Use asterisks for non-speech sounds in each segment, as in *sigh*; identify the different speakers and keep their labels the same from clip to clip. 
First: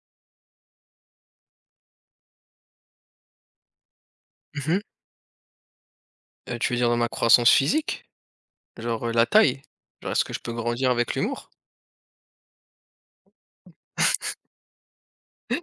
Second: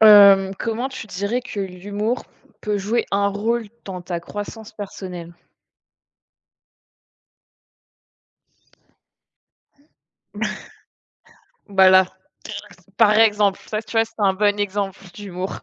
Speaker 1: Comment tu dirais que l'humour peut jouer un rôle dans ta croissance
Speaker 2: Mmh mh.
Speaker 1: personnelle?
Speaker 2: Tu veux dire dans ma croissance physique? Genre, la taille? Genre, est-ce que je peux grandir avec l'humour?
Speaker 1: Voilà, par exemple, ça, tu vois, c'est un bon exemple d'humour.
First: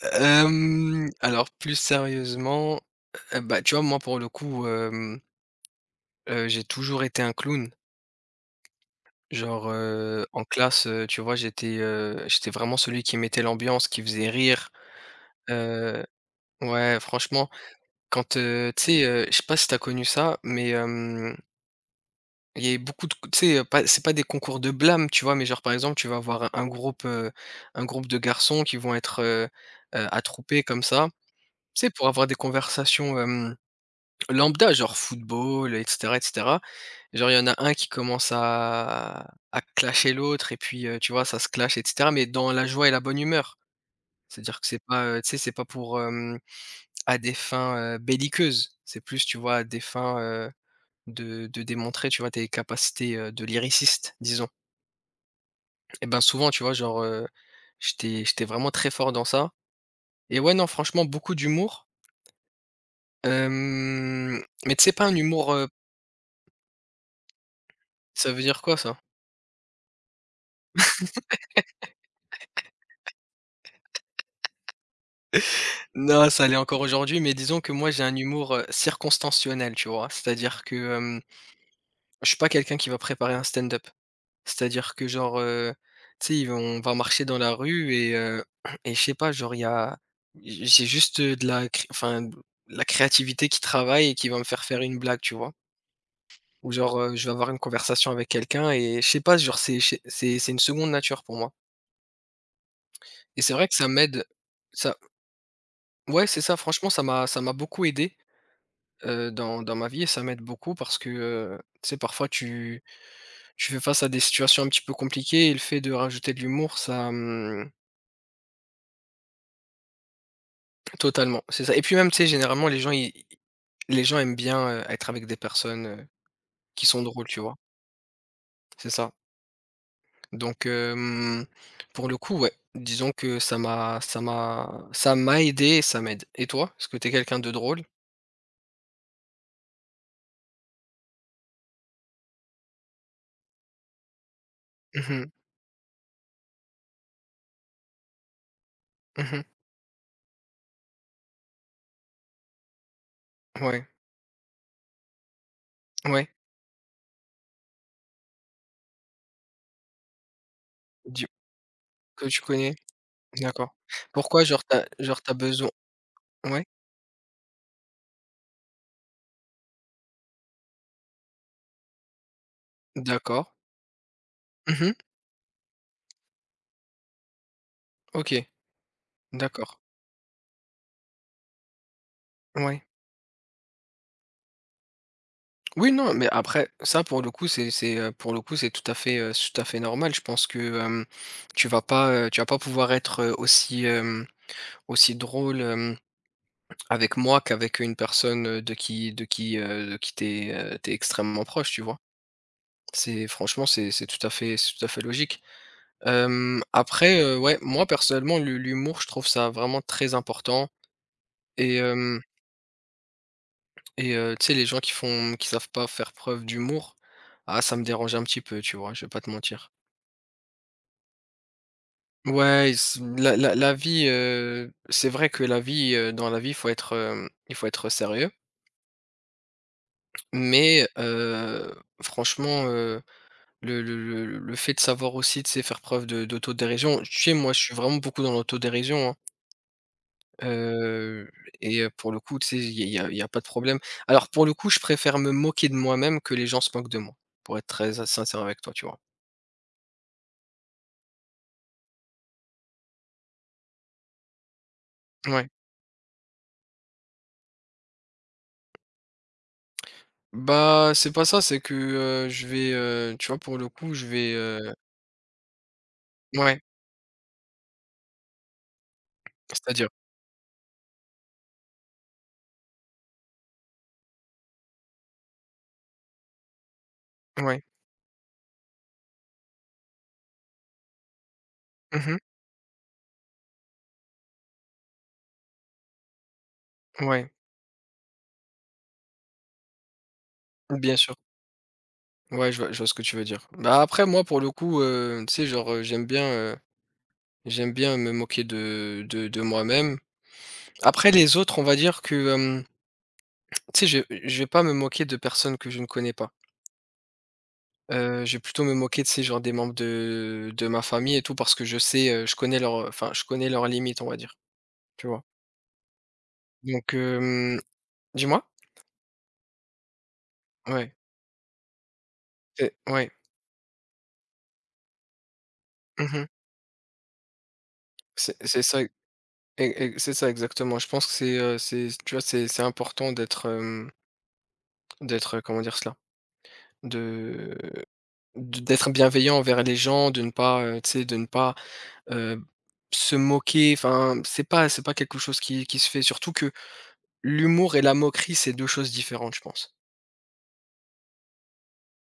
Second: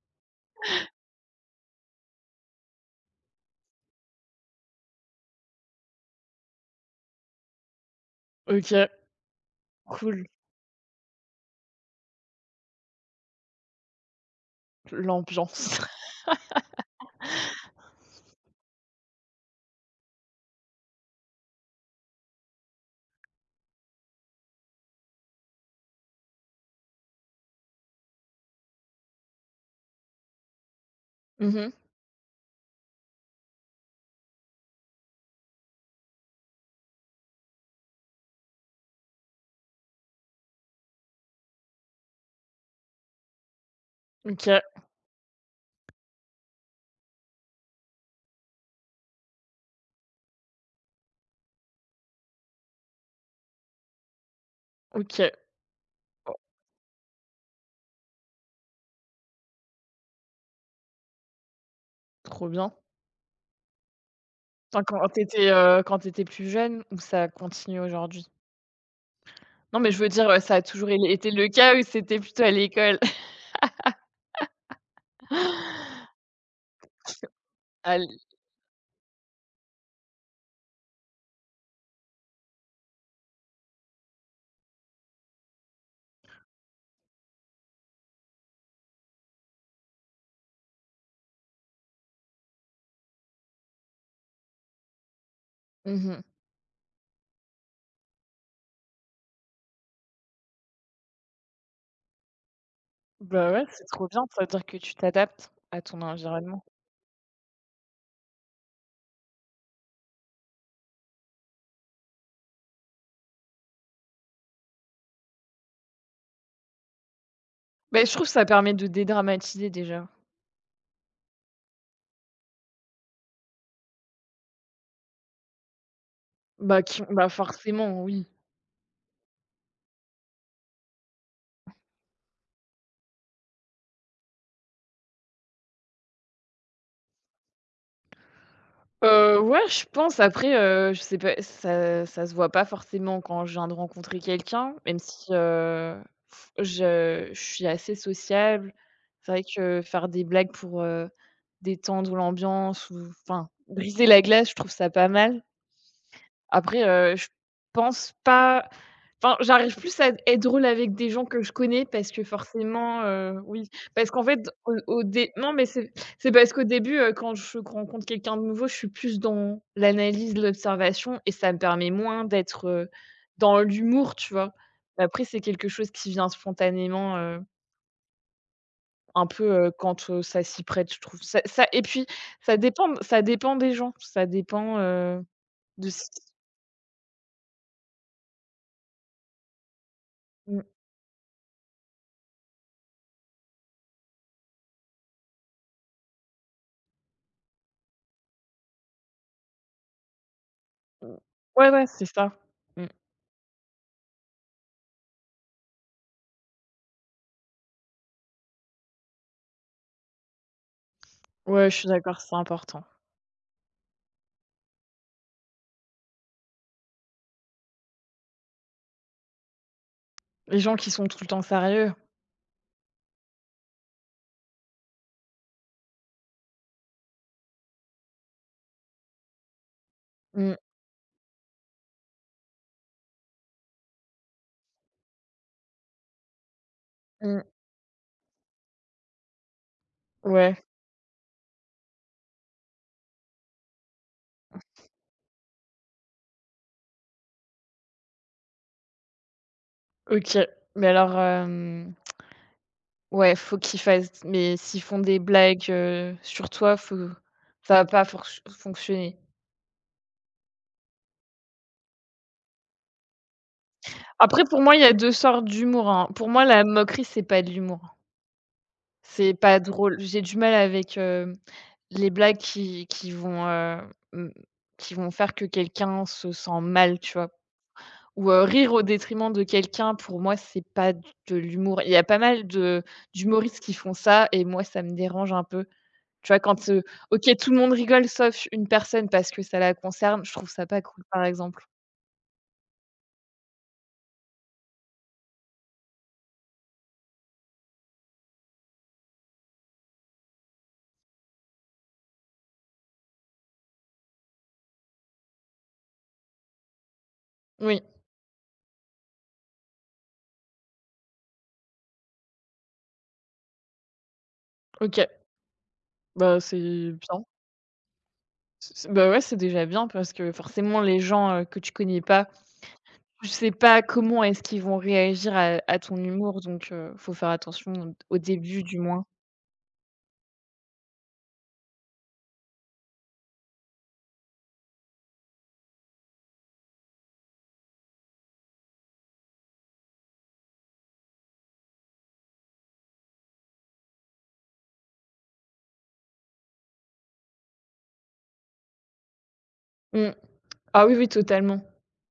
Speaker 2: Alors plus sérieusement, bah, tu vois, moi, pour le coup, j'ai toujours été un clown.
Speaker 1: OK,
Speaker 2: Genre,
Speaker 1: cool,
Speaker 2: en classe, tu vois, j'étais vraiment celui qui mettait l'ambiance, qui faisait rire.
Speaker 1: l'ambiance.
Speaker 2: Heu, ouais, franchement,
Speaker 1: *laughs*
Speaker 2: quand, tu sais, je sais pas si t'as connu ça, mais il y a beaucoup de, tu sais, pas, c'est pas des concours de blâme, tu vois? Mais genre, par exemple, tu vas avoir un groupe, un groupe de garçons qui vont être, attroupés comme ça,
Speaker 1: Mmh.
Speaker 2: tu sais, pour avoir des conversations, lambda, genre football, et cetera, et cetera. Genre, il y en a un qui commence à clasher l'autre et puis, tu vois, ça se clash, et cetera, mais dans la joie et la bonne humeur.
Speaker 1: OK,
Speaker 2: C'est-à-dire que c'est pas, tu sais, c'est pas pour, à des fins, belliqueuses. C'est plus, tu vois, à des fins, de démontrer, tu vois, tes capacités, de lyriciste, disons.
Speaker 1: OK.
Speaker 2: Et ben,
Speaker 1: Oh,
Speaker 2: souvent, tu vois? Genre, j'étais vraiment très fort dans ça et ouais, non, franchement, beaucoup d'humour,
Speaker 1: trop bien.
Speaker 2: hem, mais tu
Speaker 1: Enfin,
Speaker 2: sais, pas un humour.
Speaker 1: quand tu étais plus jeune ou ça continue aujourd'hui?
Speaker 2: Ça veut dire quoi ça?
Speaker 1: Non, mais je veux dire, ça a toujours é été le cas ou c'était plutôt à l'école? *laughs*
Speaker 2: Non, ça l'est encore aujourd'hui, mais disons que moi,
Speaker 1: À
Speaker 2: j'ai
Speaker 1: l
Speaker 2: un humour, circonstanciel, tu vois? C'est-à-dire que, je suis pas quelqu'un qui va préparer un stand-up. C'est-à-dire que genre, tu sais, ils vont on va marcher dans la rue et *clears throat* et je sais pas, genre, il y a j'ai juste, de la cré enfin, de la créativité qui travaille et qui va me faire faire une blague, tu vois?
Speaker 1: Mmh mh.
Speaker 2: Ou genre, je vais avoir une conversation avec quelqu'un et je sais pas, genre c'est chez c'est une seconde nature pour moi et
Speaker 1: Bah,
Speaker 2: c'est
Speaker 1: ouais,
Speaker 2: vrai que
Speaker 1: c'est
Speaker 2: ça
Speaker 1: trop
Speaker 2: m'aide,
Speaker 1: bien, ça veut dire que tu
Speaker 2: ça
Speaker 1: t'adaptes à ton
Speaker 2: ouais, c'est ça,
Speaker 1: environnement.
Speaker 2: franchement ça m'a beaucoup aidé, dans ma vie et ça m'aide beaucoup parce que, tu sais, parfois tu fais face à des situations un petit peu compliquées et le fait de rajouter de l'humour, ça.
Speaker 1: Beh, je trouve ça permet de dédramatiser déjà.
Speaker 2: Totalement, c'est ça et puis même, tu sais, généralement les gens aiment bien, être avec des personnes,
Speaker 1: Bah,
Speaker 2: qui
Speaker 1: qui
Speaker 2: sont drôles,
Speaker 1: bah,
Speaker 2: tu vois?
Speaker 1: forcément, oui.
Speaker 2: C'est ça. Donc, pour le coup, ouais, disons que ça m'a aidé et ça m'aide. Et toi, est-ce que t'es quelqu'un de drôle?
Speaker 1: Ouais, je pense après, je sais pas, ça se voit pas forcément quand je viens de rencontrer quelqu'un, même
Speaker 2: Mmh mh.
Speaker 1: si, je suis assez sociable. C'est vrai
Speaker 2: Mmh.
Speaker 1: que faire des blagues pour, détendre l'ambiance ou enfin
Speaker 2: Ouais,
Speaker 1: briser la glace, je trouve ça pas mal.
Speaker 2: ouais,
Speaker 1: Après, je pense pas enfin, j'arrive plus à être drôle avec des gens
Speaker 2: du
Speaker 1: que je connais parce que
Speaker 2: que tu connais?
Speaker 1: forcément, oui,
Speaker 2: D'accord.
Speaker 1: parce qu'en fait,
Speaker 2: Pourquoi,
Speaker 1: au au
Speaker 2: genre
Speaker 1: dé
Speaker 2: t'as
Speaker 1: non, mais
Speaker 2: besoin,
Speaker 1: c'est parce qu'au
Speaker 2: ouais,
Speaker 1: début, quand je rencontre quelqu'un de nouveau, je suis plus dans l'analyse, l'observation et ça me permet moins d'être,
Speaker 2: d'accord.
Speaker 1: dans l'humour, tu vois?
Speaker 2: Mmh.
Speaker 1: Après, c'est quelque chose qui vient spontanément,
Speaker 2: OK,
Speaker 1: un peu,
Speaker 2: d'accord.
Speaker 1: quand, ça s'y prête, je trouve. Ça et puis ça
Speaker 2: Ouais.
Speaker 1: dépend ça dépend des gens, ça dépend, de
Speaker 2: Oui,
Speaker 1: si
Speaker 2: non, mais après ça, pour le coup, pour le coup, c'est tout à fait normal. Je pense que,
Speaker 1: mmh.
Speaker 2: tu vas pas pouvoir être, aussi, aussi drôle, hem avec moi qu'avec une personne, de qui t'es
Speaker 1: Mmh.
Speaker 2: extrêmement
Speaker 1: Ouais,
Speaker 2: proche, tu
Speaker 1: ouais,
Speaker 2: vois?
Speaker 1: c'est ça. Mmh.
Speaker 2: C'est, franchement, c'est tout à fait logique. Après, ouais, moi personnellement, l'humour, je trouve ça vraiment très important
Speaker 1: Ouais, je
Speaker 2: et
Speaker 1: suis d'accord,
Speaker 2: hem
Speaker 1: c'est important.
Speaker 2: et tu sais, les gens qui savent pas faire preuve d'humour, ah, ça me dérange un petit peu, tu vois? Je vais pas te mentir.
Speaker 1: Les gens qui sont tout le temps sérieux.
Speaker 2: Ouais, ils s la la la vie, c'est vrai que la vie, dans la vie, il faut être, sérieux,
Speaker 1: Mmh,
Speaker 2: mais franchement, Le le le fait de savoir aussi, tu sais, faire preuve de d'autodérision. Tu sais,
Speaker 1: mmh.
Speaker 2: moi, je suis vraiment beaucoup dans l'autodérision, hein,
Speaker 1: Ouais,
Speaker 2: heu et pour le coup, tu sais, il y a y a pas de problème. Alors, pour le coup, je préfère me moquer de moi-même que les gens se moquent de moi, pour être très sincère avec toi, tu vois?
Speaker 1: OK. Mais alors, ouais, faut qu'ils fassent mais s'ils font des
Speaker 2: Ouais.
Speaker 1: blagues, sur toi, faut ça va pas forch fonctionner.
Speaker 2: Bah, c'est pas ça, c'est que, je vais, tu vois, pour le coup, je vais,
Speaker 1: Après pour moi, il y a 2 sortes d'humour, hein. Pour moi,
Speaker 2: ouais,
Speaker 1: la moquerie, c'est pas de l'humour, hein. C'est pas
Speaker 2: c'est-à-dire?
Speaker 1: drôle. J'ai du mal avec, les blagues qui vont, mmh, qui vont faire que quelqu'un se sent mal, tu vois?
Speaker 2: Ouais.
Speaker 1: Ou, rire au détriment de quelqu'un, pour moi, c'est pas de l'humour. Il y a pas
Speaker 2: Mmh.
Speaker 1: mal de d'humoristes qui font ça et moi, ça me dérange un peu. Tu vois, OK,
Speaker 2: Ouais,
Speaker 1: tout le monde rigole sauf une personne parce que ça la concerne, je trouve ça pas
Speaker 2: bien
Speaker 1: cool,
Speaker 2: sûr.
Speaker 1: par exemple.
Speaker 2: Ouais, je vois ce que tu veux dire. Bah, après, moi, pour le coup, tu sais, genre, J'aime bien me moquer de moi-même. Après les autres, on va dire que, tu sais, je vais pas me moquer de personnes que je ne connais pas.
Speaker 1: Oui,
Speaker 2: Je vais plutôt me moquer de ces genre des membres de ma famille et tout parce que je sais, je connais leur enfin, je connais leurs limites, on va dire,
Speaker 1: OK,
Speaker 2: tu vois?
Speaker 1: bah, c'est
Speaker 2: Donc
Speaker 1: bien.
Speaker 2: hem dis-moi?
Speaker 1: C c Bah, ouais, c'est déjà bien parce que forcément
Speaker 2: Ouais,
Speaker 1: les gens, que tu connais pas,
Speaker 2: c'est ouais.
Speaker 1: tu sais pas comment est-ce qu'ils vont réagir à ton
Speaker 2: Mmh.
Speaker 1: humour donc faut faire attention au
Speaker 2: C'est
Speaker 1: début du
Speaker 2: ça, e
Speaker 1: moins.
Speaker 2: e c'est ça exactement. Je pense que c'est tu vois, c'est important d'être, d'être, comment dire cela? De de d'être bienveillant envers les gens, de ne pas, tu sais, de ne pas Heu, se moquer, enfin, c'est pas quelque chose qui se fait, surtout que l'humour et la moquerie, c'est 2 choses différentes, je pense.
Speaker 1: Mmh. Ah oui, oui, totalement.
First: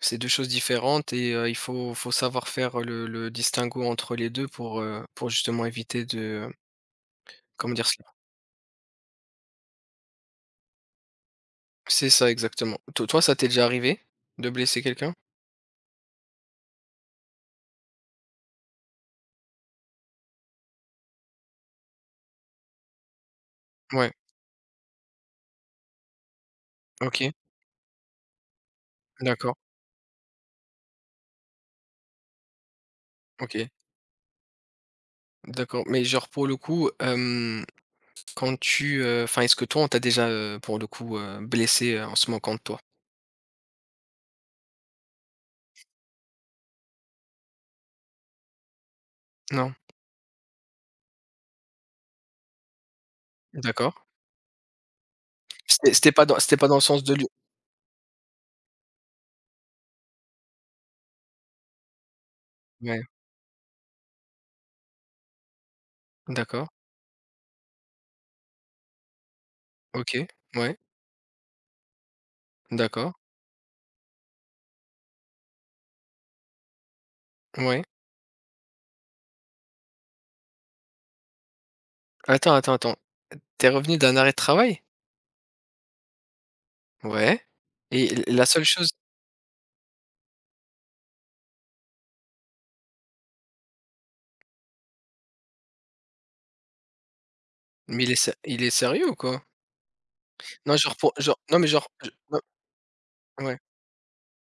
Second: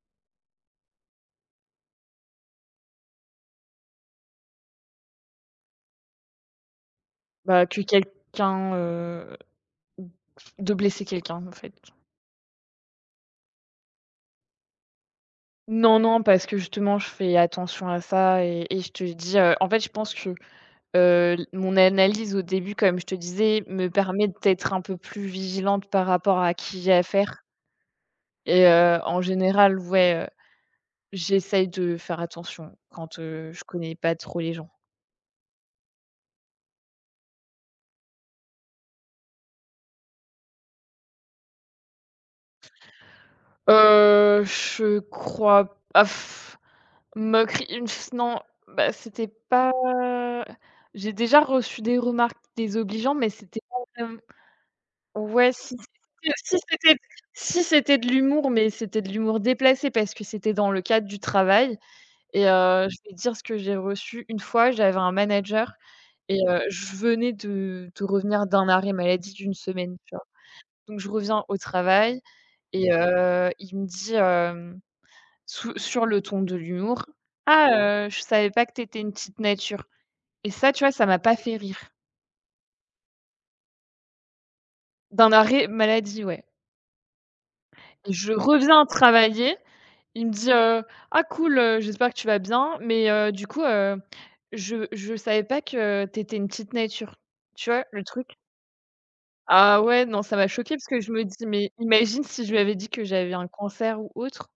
Speaker 2: C'est 2 choses différentes et il faut savoir faire le distinguo entre les 2 pour justement éviter de,
Speaker 1: Bah,
Speaker 2: comment
Speaker 1: que
Speaker 2: dire cela?
Speaker 1: quelqu'un, De blesser quelqu'un, en fait?
Speaker 2: C'est ça, exactement. To Toi, ça t'est déjà arrivé de blesser quelqu'un?
Speaker 1: Non, non, parce que justement, je fais attention à ça et je te dis, en fait, je pense que, l mon analyse au début, comme je te disais, me
Speaker 2: Ouais,
Speaker 1: permet d'être un peu plus vigilante par rapport à qui j'ai
Speaker 2: OK,
Speaker 1: affaire et en
Speaker 2: d'accord,
Speaker 1: général, ouais, j'essaye de faire attention quand, je
Speaker 2: OK,
Speaker 1: connais pas trop les gens.
Speaker 2: d'accord, mais genre pour le coup, enfin, est-ce que toi, on t'a déjà, pour le coup, blessé, en se moquant de toi?
Speaker 1: Je crois, ah pff, moquerie, une f non, bah, c'était pas
Speaker 2: Non?
Speaker 1: j'ai déjà reçu des remarques désobligeantes, mais c'était pas
Speaker 2: D'accord.
Speaker 1: vraiment ouais, si
Speaker 2: C'était c'était pas
Speaker 1: si
Speaker 2: dans c'était
Speaker 1: si
Speaker 2: pas dans le
Speaker 1: c'était
Speaker 2: sens de l'hu
Speaker 1: si c'était de l'humour, mais c'était de l'humour déplacé parce que c'était dans le cadre du travail et je
Speaker 2: ouais,
Speaker 1: vais dire ce que j'ai reçu. Une fois, j'avais un manager et
Speaker 2: d'accord,
Speaker 1: je venais de revenir d'un arrêt maladie d'une semaine, tu
Speaker 2: OK,
Speaker 1: vois?
Speaker 2: ouais,
Speaker 1: Donc je reviens au travail et
Speaker 2: d'accord,
Speaker 1: il me dit, hem Sou sur le ton de l'humour: «Ah,
Speaker 2: ouais.
Speaker 1: je savais pas que t'étais une petite nature» et ça, tu vois, ça m'a pas fait rire.
Speaker 2: Attends, attends, attends. Tu es revenu d'un arrêt de travail?
Speaker 1: D'un arrêt maladie, ouais.
Speaker 2: Ouais et
Speaker 1: Et
Speaker 2: l
Speaker 1: je
Speaker 2: la seule
Speaker 1: reviens
Speaker 2: chose,
Speaker 1: travailler, il me dit: «Ah cool, j'espère que tu vas bien, mais du coup, je savais pas que t'étais une petite nature». Tu vois, le
Speaker 2: mais
Speaker 1: truc?
Speaker 2: il est sérieux ou quoi?
Speaker 1: Ah ouais, non, ça m'a choqué
Speaker 2: Non,
Speaker 1: parce
Speaker 2: genre,
Speaker 1: que je
Speaker 2: pour
Speaker 1: me
Speaker 2: genre
Speaker 1: dis:
Speaker 2: non, mais
Speaker 1: «Mais
Speaker 2: genre je
Speaker 1: imagine
Speaker 2: non,
Speaker 1: si je lui avais dit que j'avais un
Speaker 2: ouais,
Speaker 1: cancer ou autre?»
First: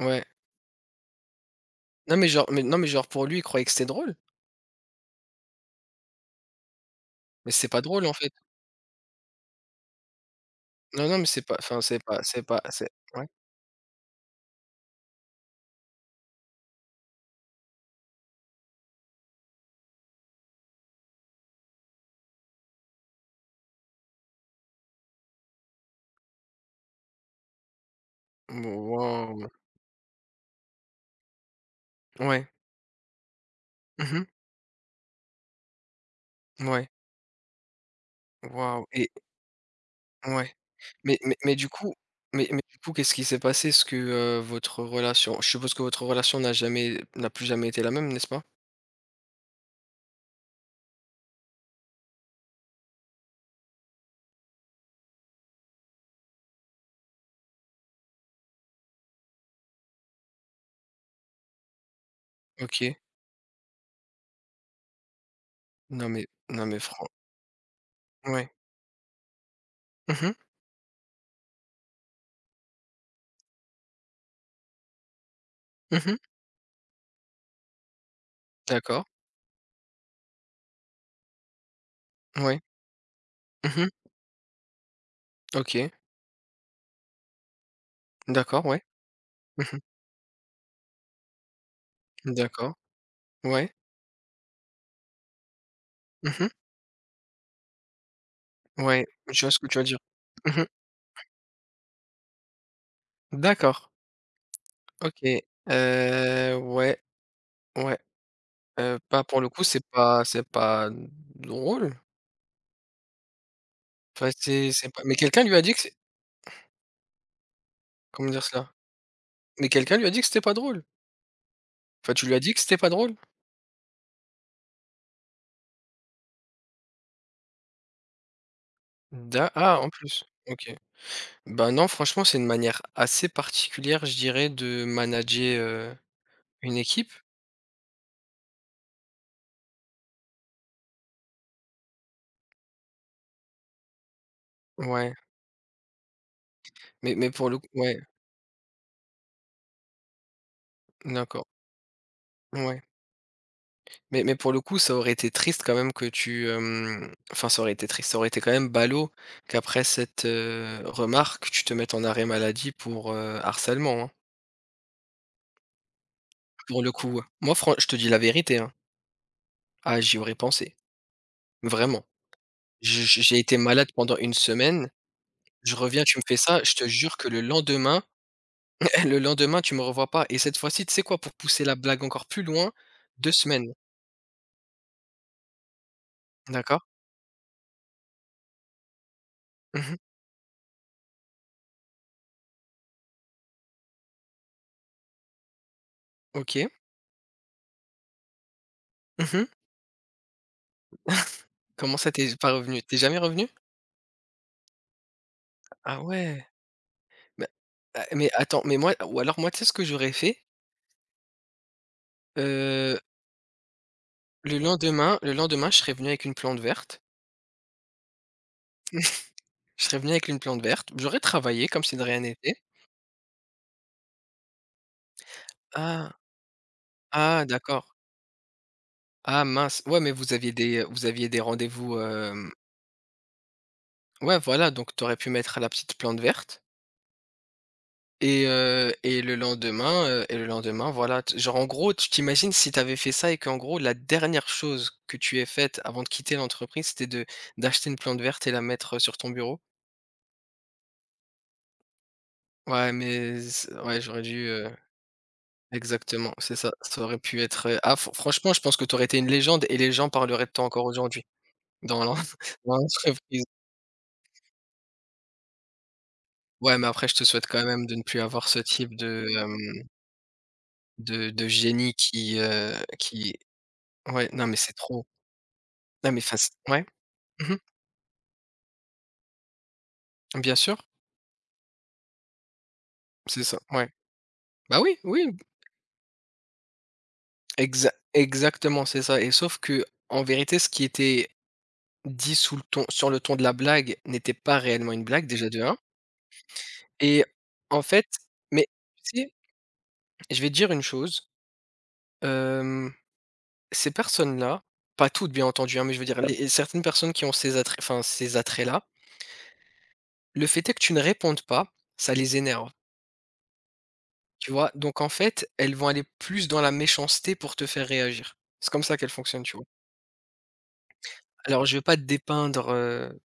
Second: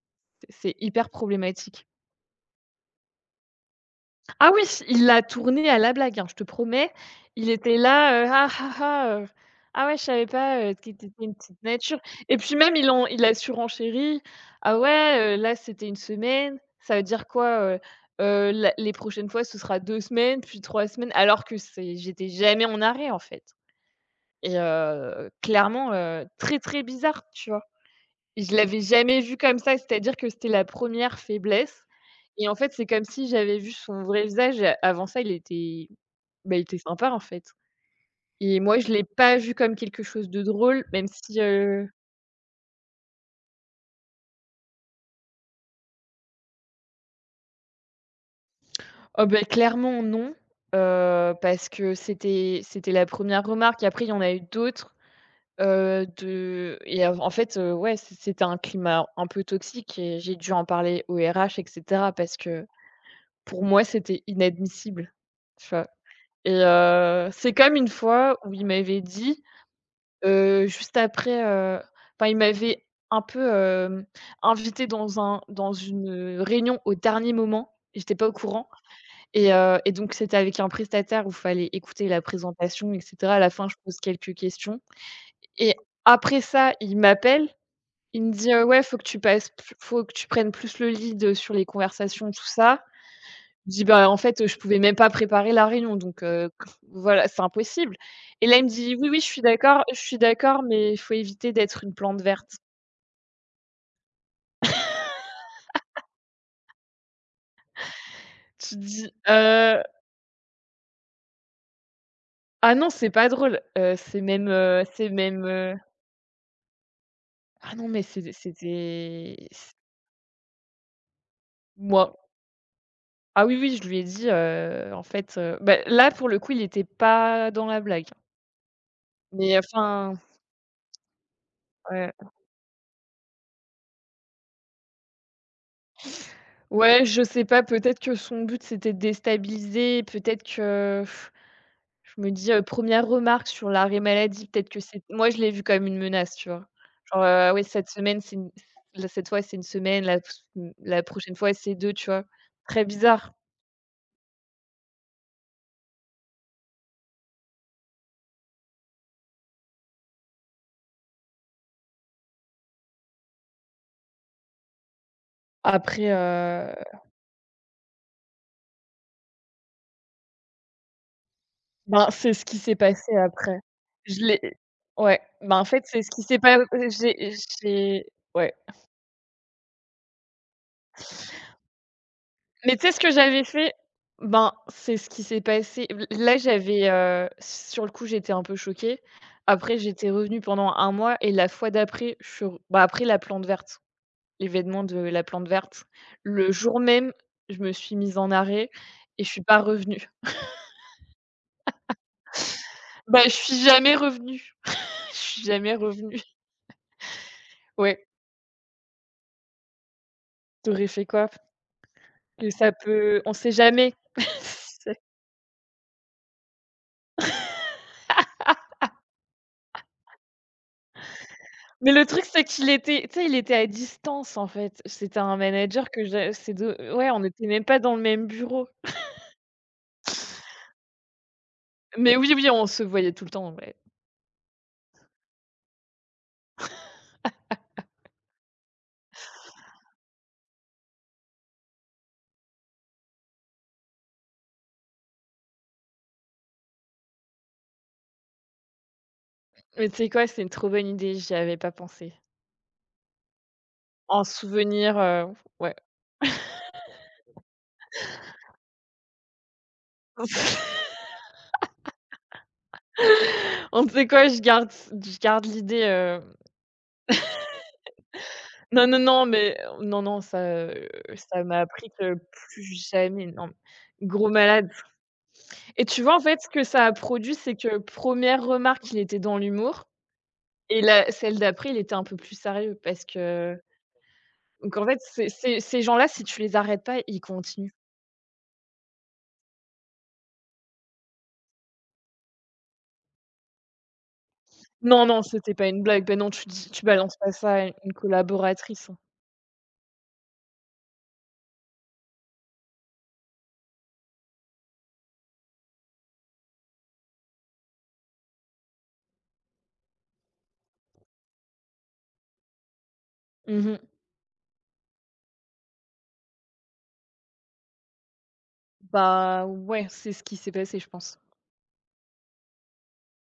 Speaker 2: ouais.
Speaker 1: C'est hyper problématique.
Speaker 2: Non, mais genre mais non, mais genre pour lui, il croyait que c'était drôle,
Speaker 1: Ah oui, il l'a tourné à la blague, hein, je te promets. Il
Speaker 2: mais c'est
Speaker 1: était
Speaker 2: pas drôle en
Speaker 1: là:
Speaker 2: fait.
Speaker 1: Ah ouais, je savais pas, que tu
Speaker 2: Non,
Speaker 1: étais
Speaker 2: non, mais
Speaker 1: une
Speaker 2: c'est pas,
Speaker 1: petite
Speaker 2: enfin,
Speaker 1: nature»
Speaker 2: c'est pas
Speaker 1: et
Speaker 2: c'est
Speaker 1: puis
Speaker 2: pas
Speaker 1: même
Speaker 2: c'est
Speaker 1: il
Speaker 2: ouais.
Speaker 1: a surenchéri: «Ah ouais, là, c'était une semaine, ça veut dire quoi, la les prochaines fois, ce sera 2 semaines, puis 3 semaines», alors que c'est j'étais jamais en arrêt, en fait et clairement, très, très bizarre, tu vois? Je l'avais jamais vu
Speaker 2: Waouh!
Speaker 1: comme ça, c'est-à-dire que c'était la première faiblesse et
Speaker 2: Ouais.
Speaker 1: en fait, c'est comme si j'avais vu son
Speaker 2: Mmh
Speaker 1: vrai
Speaker 2: mh.
Speaker 1: visage. Avant ça, il était, bah, il était
Speaker 2: Ouais.
Speaker 1: sympa, en fait et moi,
Speaker 2: Waouh,
Speaker 1: je l'ai
Speaker 2: et
Speaker 1: pas vu comme quelque chose de
Speaker 2: ouais.
Speaker 1: drôle, même
Speaker 2: Mais mais
Speaker 1: si,
Speaker 2: mais du coup du coup, qu'est-ce qui s'est passé? Est-ce que, votre relation je suppose que votre relation n'a plus jamais été la même, n'est-ce pas?
Speaker 1: oh, beh, clairement non, parce que c'était la première remarque. Après, il y en a eu d'autres, de et en fait, ouais, c'était un climat un peu toxique et j'ai dû en parler aux RH et cetera parce que,
Speaker 2: OK.
Speaker 1: pour moi, c'était inadmissible, tu vois?
Speaker 2: Non, mais
Speaker 1: Et
Speaker 2: non, mais franc
Speaker 1: c'est comme une fois
Speaker 2: ouais.
Speaker 1: où il m'avait dit,
Speaker 2: Mmh mh.
Speaker 1: juste après, enfin il m'avait un peu, invitée dans
Speaker 2: Mmh.
Speaker 1: une réunion au dernier moment. J'étais pas au courant
Speaker 2: D'accord.
Speaker 1: et donc c'était avec un prestataire où il fallait écouter la
Speaker 2: Ouais.
Speaker 1: présentation et cetera. À la fin, je
Speaker 2: Mmh.
Speaker 1: pose quelques questions et
Speaker 2: OK.
Speaker 1: après ça, il m'appelle, il me dit:
Speaker 2: D'accord,
Speaker 1: Ouais,
Speaker 2: ouais. Mmh.
Speaker 1: faut que tu prennes plus le lead, sur les conversations, tout
Speaker 2: D'accord.
Speaker 1: ça».
Speaker 2: Ouais.
Speaker 1: Je dis: «Bah, en fait, je pouvais même pas préparer la réunion donc
Speaker 2: Mmh.
Speaker 1: *laughs* voilà, c'est impossible» et là, il me dit:
Speaker 2: Ouais,
Speaker 1: «Oui, oui,
Speaker 2: je vois ce que tu veux
Speaker 1: je
Speaker 2: dire.
Speaker 1: suis d'accord,
Speaker 2: Mmh.
Speaker 1: mais il faut éviter d'être une plante verte».
Speaker 2: D'accord. OK. Ouais, ouais.
Speaker 1: Tu te dis:
Speaker 2: Bah, pour le coup, c'est pas drôle.
Speaker 1: Ah non, c'est pas drôle,
Speaker 2: Enfin, c'est pas
Speaker 1: c'est
Speaker 2: mais quelqu'un
Speaker 1: même,»
Speaker 2: lui a dit que c'est,
Speaker 1: ah non, mais
Speaker 2: comment
Speaker 1: c'est
Speaker 2: dire cela?
Speaker 1: c'était
Speaker 2: Mais
Speaker 1: c
Speaker 2: quelqu'un lui a dit que c'était pas drôle.
Speaker 1: moi
Speaker 2: Enfin, tu lui as dit que c'était pas drôle?
Speaker 1: ah oui, oui, je lui ai dit, en fait, bah, là, pour le coup, il était pas dans la blague,
Speaker 2: D'a
Speaker 1: mais
Speaker 2: Ah, en
Speaker 1: enfin,
Speaker 2: plus, OK. Ben non,
Speaker 1: ouais.
Speaker 2: franchement, c'est une manière assez particulière, je dirais, de manager, heu, une
Speaker 1: Ouais,
Speaker 2: équipe.
Speaker 1: je sais pas, peut-être que son but, c'était de déstabiliser, peut-être que je me dis, 1 remarque sur l'arrêt maladie, peut-être que c'est
Speaker 2: Ouais,
Speaker 1: moi je l'ai vu comme une menace, tu vois?
Speaker 2: mais
Speaker 1: Genre,
Speaker 2: pour le
Speaker 1: oui
Speaker 2: coup,
Speaker 1: cette
Speaker 2: ouais,
Speaker 1: semaine c'est une là cette fois c'est une semaine, la prochaine
Speaker 2: d'accord,
Speaker 1: fois c'est deux, tu vois?
Speaker 2: ouais,
Speaker 1: Très bizarre.
Speaker 2: mais pour le coup, ça aurait été triste quand même que tu, hem, enfin, ça aurait été triste, ça aurait été quand même ballot qu'après cette, remarque, tu te mettes en arrêt maladie pour, harcèlement, hein,
Speaker 1: Après,
Speaker 2: pour le coup, ouais. Moi, fran je te dis la vérité, hein. Ah, j'y aurais pensé, vraiment.
Speaker 1: ben, c'est ce qui s'est passé
Speaker 2: J'ai été
Speaker 1: après.
Speaker 2: malade pendant
Speaker 1: Je
Speaker 2: une
Speaker 1: l'ai
Speaker 2: semaine
Speaker 1: Ouais, ben, en
Speaker 2: Je
Speaker 1: fait, c'est
Speaker 2: reviens,
Speaker 1: ce
Speaker 2: tu
Speaker 1: qui
Speaker 2: me fais
Speaker 1: s'est pas
Speaker 2: ça, je te jure que
Speaker 1: j'ai
Speaker 2: le lendemain
Speaker 1: j'ai ouais.
Speaker 2: *laughs* le lendemain, tu me revois pas et cette fois-ci, tu sais quoi? Pour pousser la blague encore plus loin,
Speaker 1: Mais tu sais ce que
Speaker 2: 2
Speaker 1: j'avais fait?
Speaker 2: semaines,
Speaker 1: Ben, c'est ce qui s'est passé. L Là,
Speaker 2: d'accord?
Speaker 1: j'avais, sur le coup, j'étais un peu choquée. Après,
Speaker 2: Mmh.
Speaker 1: j'étais revenue pendant un mois et la fois d'après, je suis re bah, après la plante verte, l'événement de la plante verte, le
Speaker 2: OK.
Speaker 1: jour même, je me suis mise en arrêt et je suis
Speaker 2: Mmh.
Speaker 1: pas revenue.
Speaker 2: Comment ça, t'es pas revenu? T'es jamais
Speaker 1: Bah, je
Speaker 2: revenu?
Speaker 1: suis jamais revenue. *laughs* Je suis jamais
Speaker 2: Ah
Speaker 1: revenue.
Speaker 2: ouais, mais
Speaker 1: Ouais,
Speaker 2: a mais attends, mais moi, ou alors moi, tu sais ce que j'aurais fait?
Speaker 1: t'aurais fait quoi? Que ça
Speaker 2: Heu,
Speaker 1: peut On sait jamais.
Speaker 2: le
Speaker 1: *laughs*
Speaker 2: lendemain, je serais venu avec une plante verte, je serais venu avec une plante verte, j'aurais travaillé comme
Speaker 1: Mais
Speaker 2: si de
Speaker 1: le
Speaker 2: rien
Speaker 1: truc, c'est
Speaker 2: n'était.
Speaker 1: qu'il était tu sais, il était à distance, en fait. C'était un manager que
Speaker 2: Ah!
Speaker 1: j'ai. C'est de Ouais, on
Speaker 2: Ah,
Speaker 1: n'était même pas
Speaker 2: d'accord.
Speaker 1: dans le même bureau.
Speaker 2: Ah, mince. Ouais, mais vous aviez des rendez-vous,
Speaker 1: Mais oui, oui,
Speaker 2: hem
Speaker 1: on se voyait tout le temps, ouais.
Speaker 2: Ouais, voilà, donc tu aurais pu mettre la petite plante verte et et le lendemain, voilà, t genre, en gros, tu t'imagines si tu avais fait ça et qu'en gros, la dernière chose que tu aies faite avant de quitter l'entreprise, c'était de d'acheter une plante verte et la mettre, sur ton bureau?
Speaker 1: Mais tu sais quoi? C'est une trop bonne idée, j'y avais pas pensé.
Speaker 2: Ouais, mais c ouais, j'aurais
Speaker 1: En
Speaker 2: dû,
Speaker 1: souvenir, ouais.
Speaker 2: exactement, c'est ça, ça aurait pu être, ah, franchement, je pense que tu aurais été une légende et les gens parleraient de toi
Speaker 1: *laughs*
Speaker 2: encore aujourd'hui dans l'en *laughs* dans l'entreprise.
Speaker 1: On Tu sais quoi? Je garde l'idée,
Speaker 2: Ouais, mais après, je te souhaite quand même de ne plus avoir ce
Speaker 1: non,
Speaker 2: type
Speaker 1: non, non,
Speaker 2: de, hem
Speaker 1: mais non, non, ça, heu,
Speaker 2: de
Speaker 1: ça m'a appris
Speaker 2: génie
Speaker 1: que
Speaker 2: qui,
Speaker 1: plus jamais,
Speaker 2: qui
Speaker 1: non, gros
Speaker 2: ouais, non, mais
Speaker 1: malade.
Speaker 2: c'est trop.
Speaker 1: Et tu
Speaker 2: Non,
Speaker 1: vois,
Speaker 2: mais
Speaker 1: en
Speaker 2: enfin,
Speaker 1: fait, ce
Speaker 2: c'est
Speaker 1: que
Speaker 2: ouais.
Speaker 1: ça a produit, c'est
Speaker 2: Mmh.
Speaker 1: que première remarque, il était dans l'humour.
Speaker 2: Bien sûr,
Speaker 1: Et la celle d'après, il était un peu plus sérieux parce
Speaker 2: c'est
Speaker 1: que
Speaker 2: ça, ouais.
Speaker 1: donc
Speaker 2: Bah,
Speaker 1: en
Speaker 2: oui,
Speaker 1: fait, ces
Speaker 2: oui,
Speaker 1: ces ces gens-là, si tu les arrêtes pas, ils continuent.
Speaker 2: exactement, c'est ça, et sauf que, en vérité, ce qui était dit sous le ton sur le ton de la blague n'était pas réellement une
Speaker 1: Non, non,
Speaker 2: blague, déjà,
Speaker 1: c'était
Speaker 2: de
Speaker 1: pas
Speaker 2: 1,
Speaker 1: une blague. Bah non, tu balances
Speaker 2: et
Speaker 1: pas ça à
Speaker 2: en
Speaker 1: une
Speaker 2: fait, mais
Speaker 1: collaboratrice.
Speaker 2: tu sais, je vais te dire une chose, hem, ces personnes-là, pas toutes, bien entendu, hein, mais je veux dire, les certaines personnes qui ont ces attraits enfin, ces attraits-là, le fait est que tu ne répondes pas, ça les énerve.
Speaker 1: Mmh.
Speaker 2: Tu vois? Donc en fait, elles vont aller plus dans la méchanceté pour te faire réagir. C'est comme ça qu'elles fonctionnent,
Speaker 1: Bah
Speaker 2: tu vois?
Speaker 1: ouais, c'est ce qui s'est passé, je pense.
Speaker 2: Alors je vais pas te dépeindre,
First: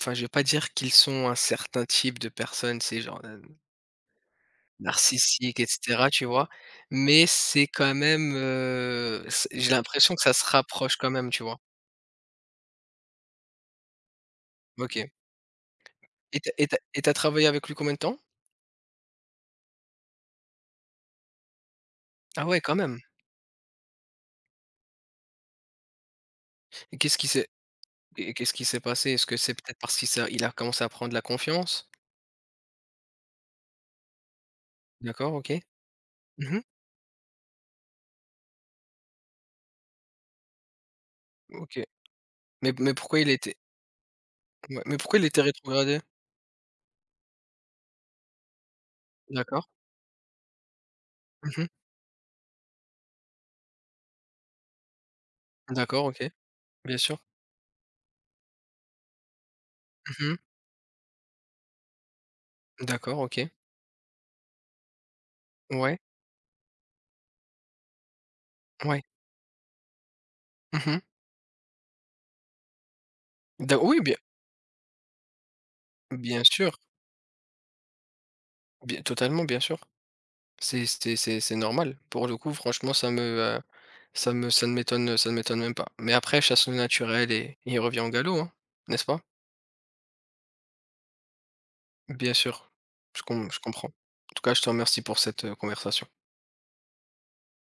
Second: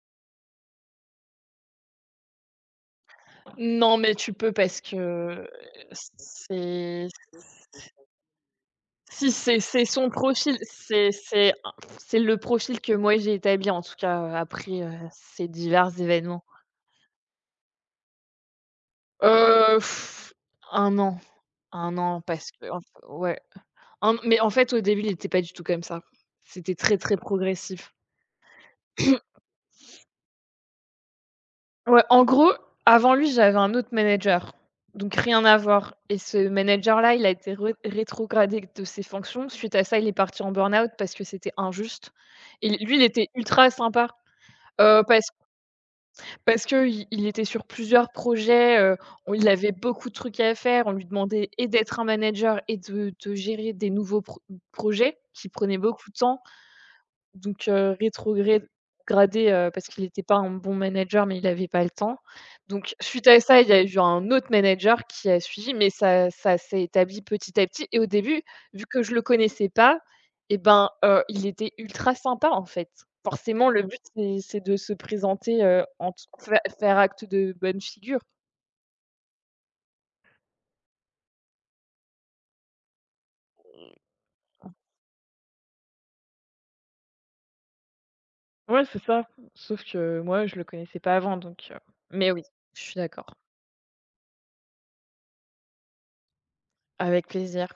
Speaker 2: enfin je vais pas dire qu'ils sont un certain type de personnes, c'est genre,
Speaker 1: Non, mais tu peux parce que
Speaker 2: narcissique et cetera, tu vois?
Speaker 1: c'est
Speaker 2: Mais c'est quand même,
Speaker 1: si
Speaker 2: c'est
Speaker 1: c'est
Speaker 2: j'ai
Speaker 1: c'est son
Speaker 2: l'impression que ça se
Speaker 1: profil,
Speaker 2: rapproche
Speaker 1: c'est
Speaker 2: quand même, tu
Speaker 1: c'est
Speaker 2: vois?
Speaker 1: c'est le profil que moi j'ai établi en tout cas, après,
Speaker 2: OK.
Speaker 1: ces divers
Speaker 2: Et
Speaker 1: événements.
Speaker 2: t'as et tu travaillé avec lui combien de temps?
Speaker 1: Heu, 1 an, un an
Speaker 2: Ah
Speaker 1: parce
Speaker 2: ouais,
Speaker 1: que
Speaker 2: quand
Speaker 1: en
Speaker 2: même.
Speaker 1: ouais. En Mais en fait, au début, il était pas du tout comme ça. C'était très,
Speaker 2: Et
Speaker 1: très
Speaker 2: qu'est-ce qui s'est
Speaker 1: progressif.
Speaker 2: et qu'est-ce qui s'est passé? Est-ce que c'est peut-être parce qu'il a commencé à prendre la confiance?
Speaker 1: Ouais, en gros, avant lui, j'avais un autre manager, donc
Speaker 2: D'accord,
Speaker 1: rien
Speaker 2: OK.
Speaker 1: à voir et ce
Speaker 2: Mmh.
Speaker 1: manager-là, il a été re rétrogradé de ses fonctions. Suite à ça, il est parti en burn-out parce que c'était
Speaker 2: OK.
Speaker 1: injuste et
Speaker 2: Mais
Speaker 1: lui, il
Speaker 2: pourquoi
Speaker 1: était
Speaker 2: il était
Speaker 1: ultra sympa,
Speaker 2: Ouais, mais
Speaker 1: heu,
Speaker 2: pourquoi il
Speaker 1: parce
Speaker 2: était rétrogradé?
Speaker 1: parce qu'il était sur plusieurs projets, on il
Speaker 2: D'accord.
Speaker 1: avait beaucoup de trucs à faire. On lui demandait et
Speaker 2: Mmh.
Speaker 1: d'être un manager et de gérer des nouveaux projets qui prenaient
Speaker 2: D'accord,
Speaker 1: beaucoup de
Speaker 2: OK.
Speaker 1: temps.
Speaker 2: Bien sûr.
Speaker 1: Donc rétrogradé, parce qu'il n'était pas
Speaker 2: Mmh.
Speaker 1: un bon manager, mais il n'avait pas le temps. Donc
Speaker 2: D'accord,
Speaker 1: suite à
Speaker 2: OK.
Speaker 1: ça, il y a eu un autre manager qui a suivi, mais
Speaker 2: Ouais,
Speaker 1: ça s'est établi petit à petit et au début, vu que
Speaker 2: ouais.
Speaker 1: je le connaissais pas et ben,
Speaker 2: Mmh.
Speaker 1: il était ultra sympa, en fait. Forcément,
Speaker 2: Da
Speaker 1: le but,
Speaker 2: Oui, bien,
Speaker 1: c'est de se présenter, en t
Speaker 2: bien
Speaker 1: fai
Speaker 2: sûr,
Speaker 1: faire acte de bonne figure.
Speaker 2: bien, totalement, bien sûr. C'est normal. Pour le coup, franchement, ça me, ça ne m'étonne, même pas. Mais après, chasse au naturel et il revient au galop, hein,
Speaker 1: Ouais, c'est
Speaker 2: n'est-ce pas?
Speaker 1: ça. Sauf que moi, je le connaissais pas avant donc mais
Speaker 2: Bien
Speaker 1: oui,
Speaker 2: sûr,
Speaker 1: je suis d'accord.
Speaker 2: je comprends. En tout cas, je te remercie pour cette, conversation.
Speaker 1: Avec plaisir.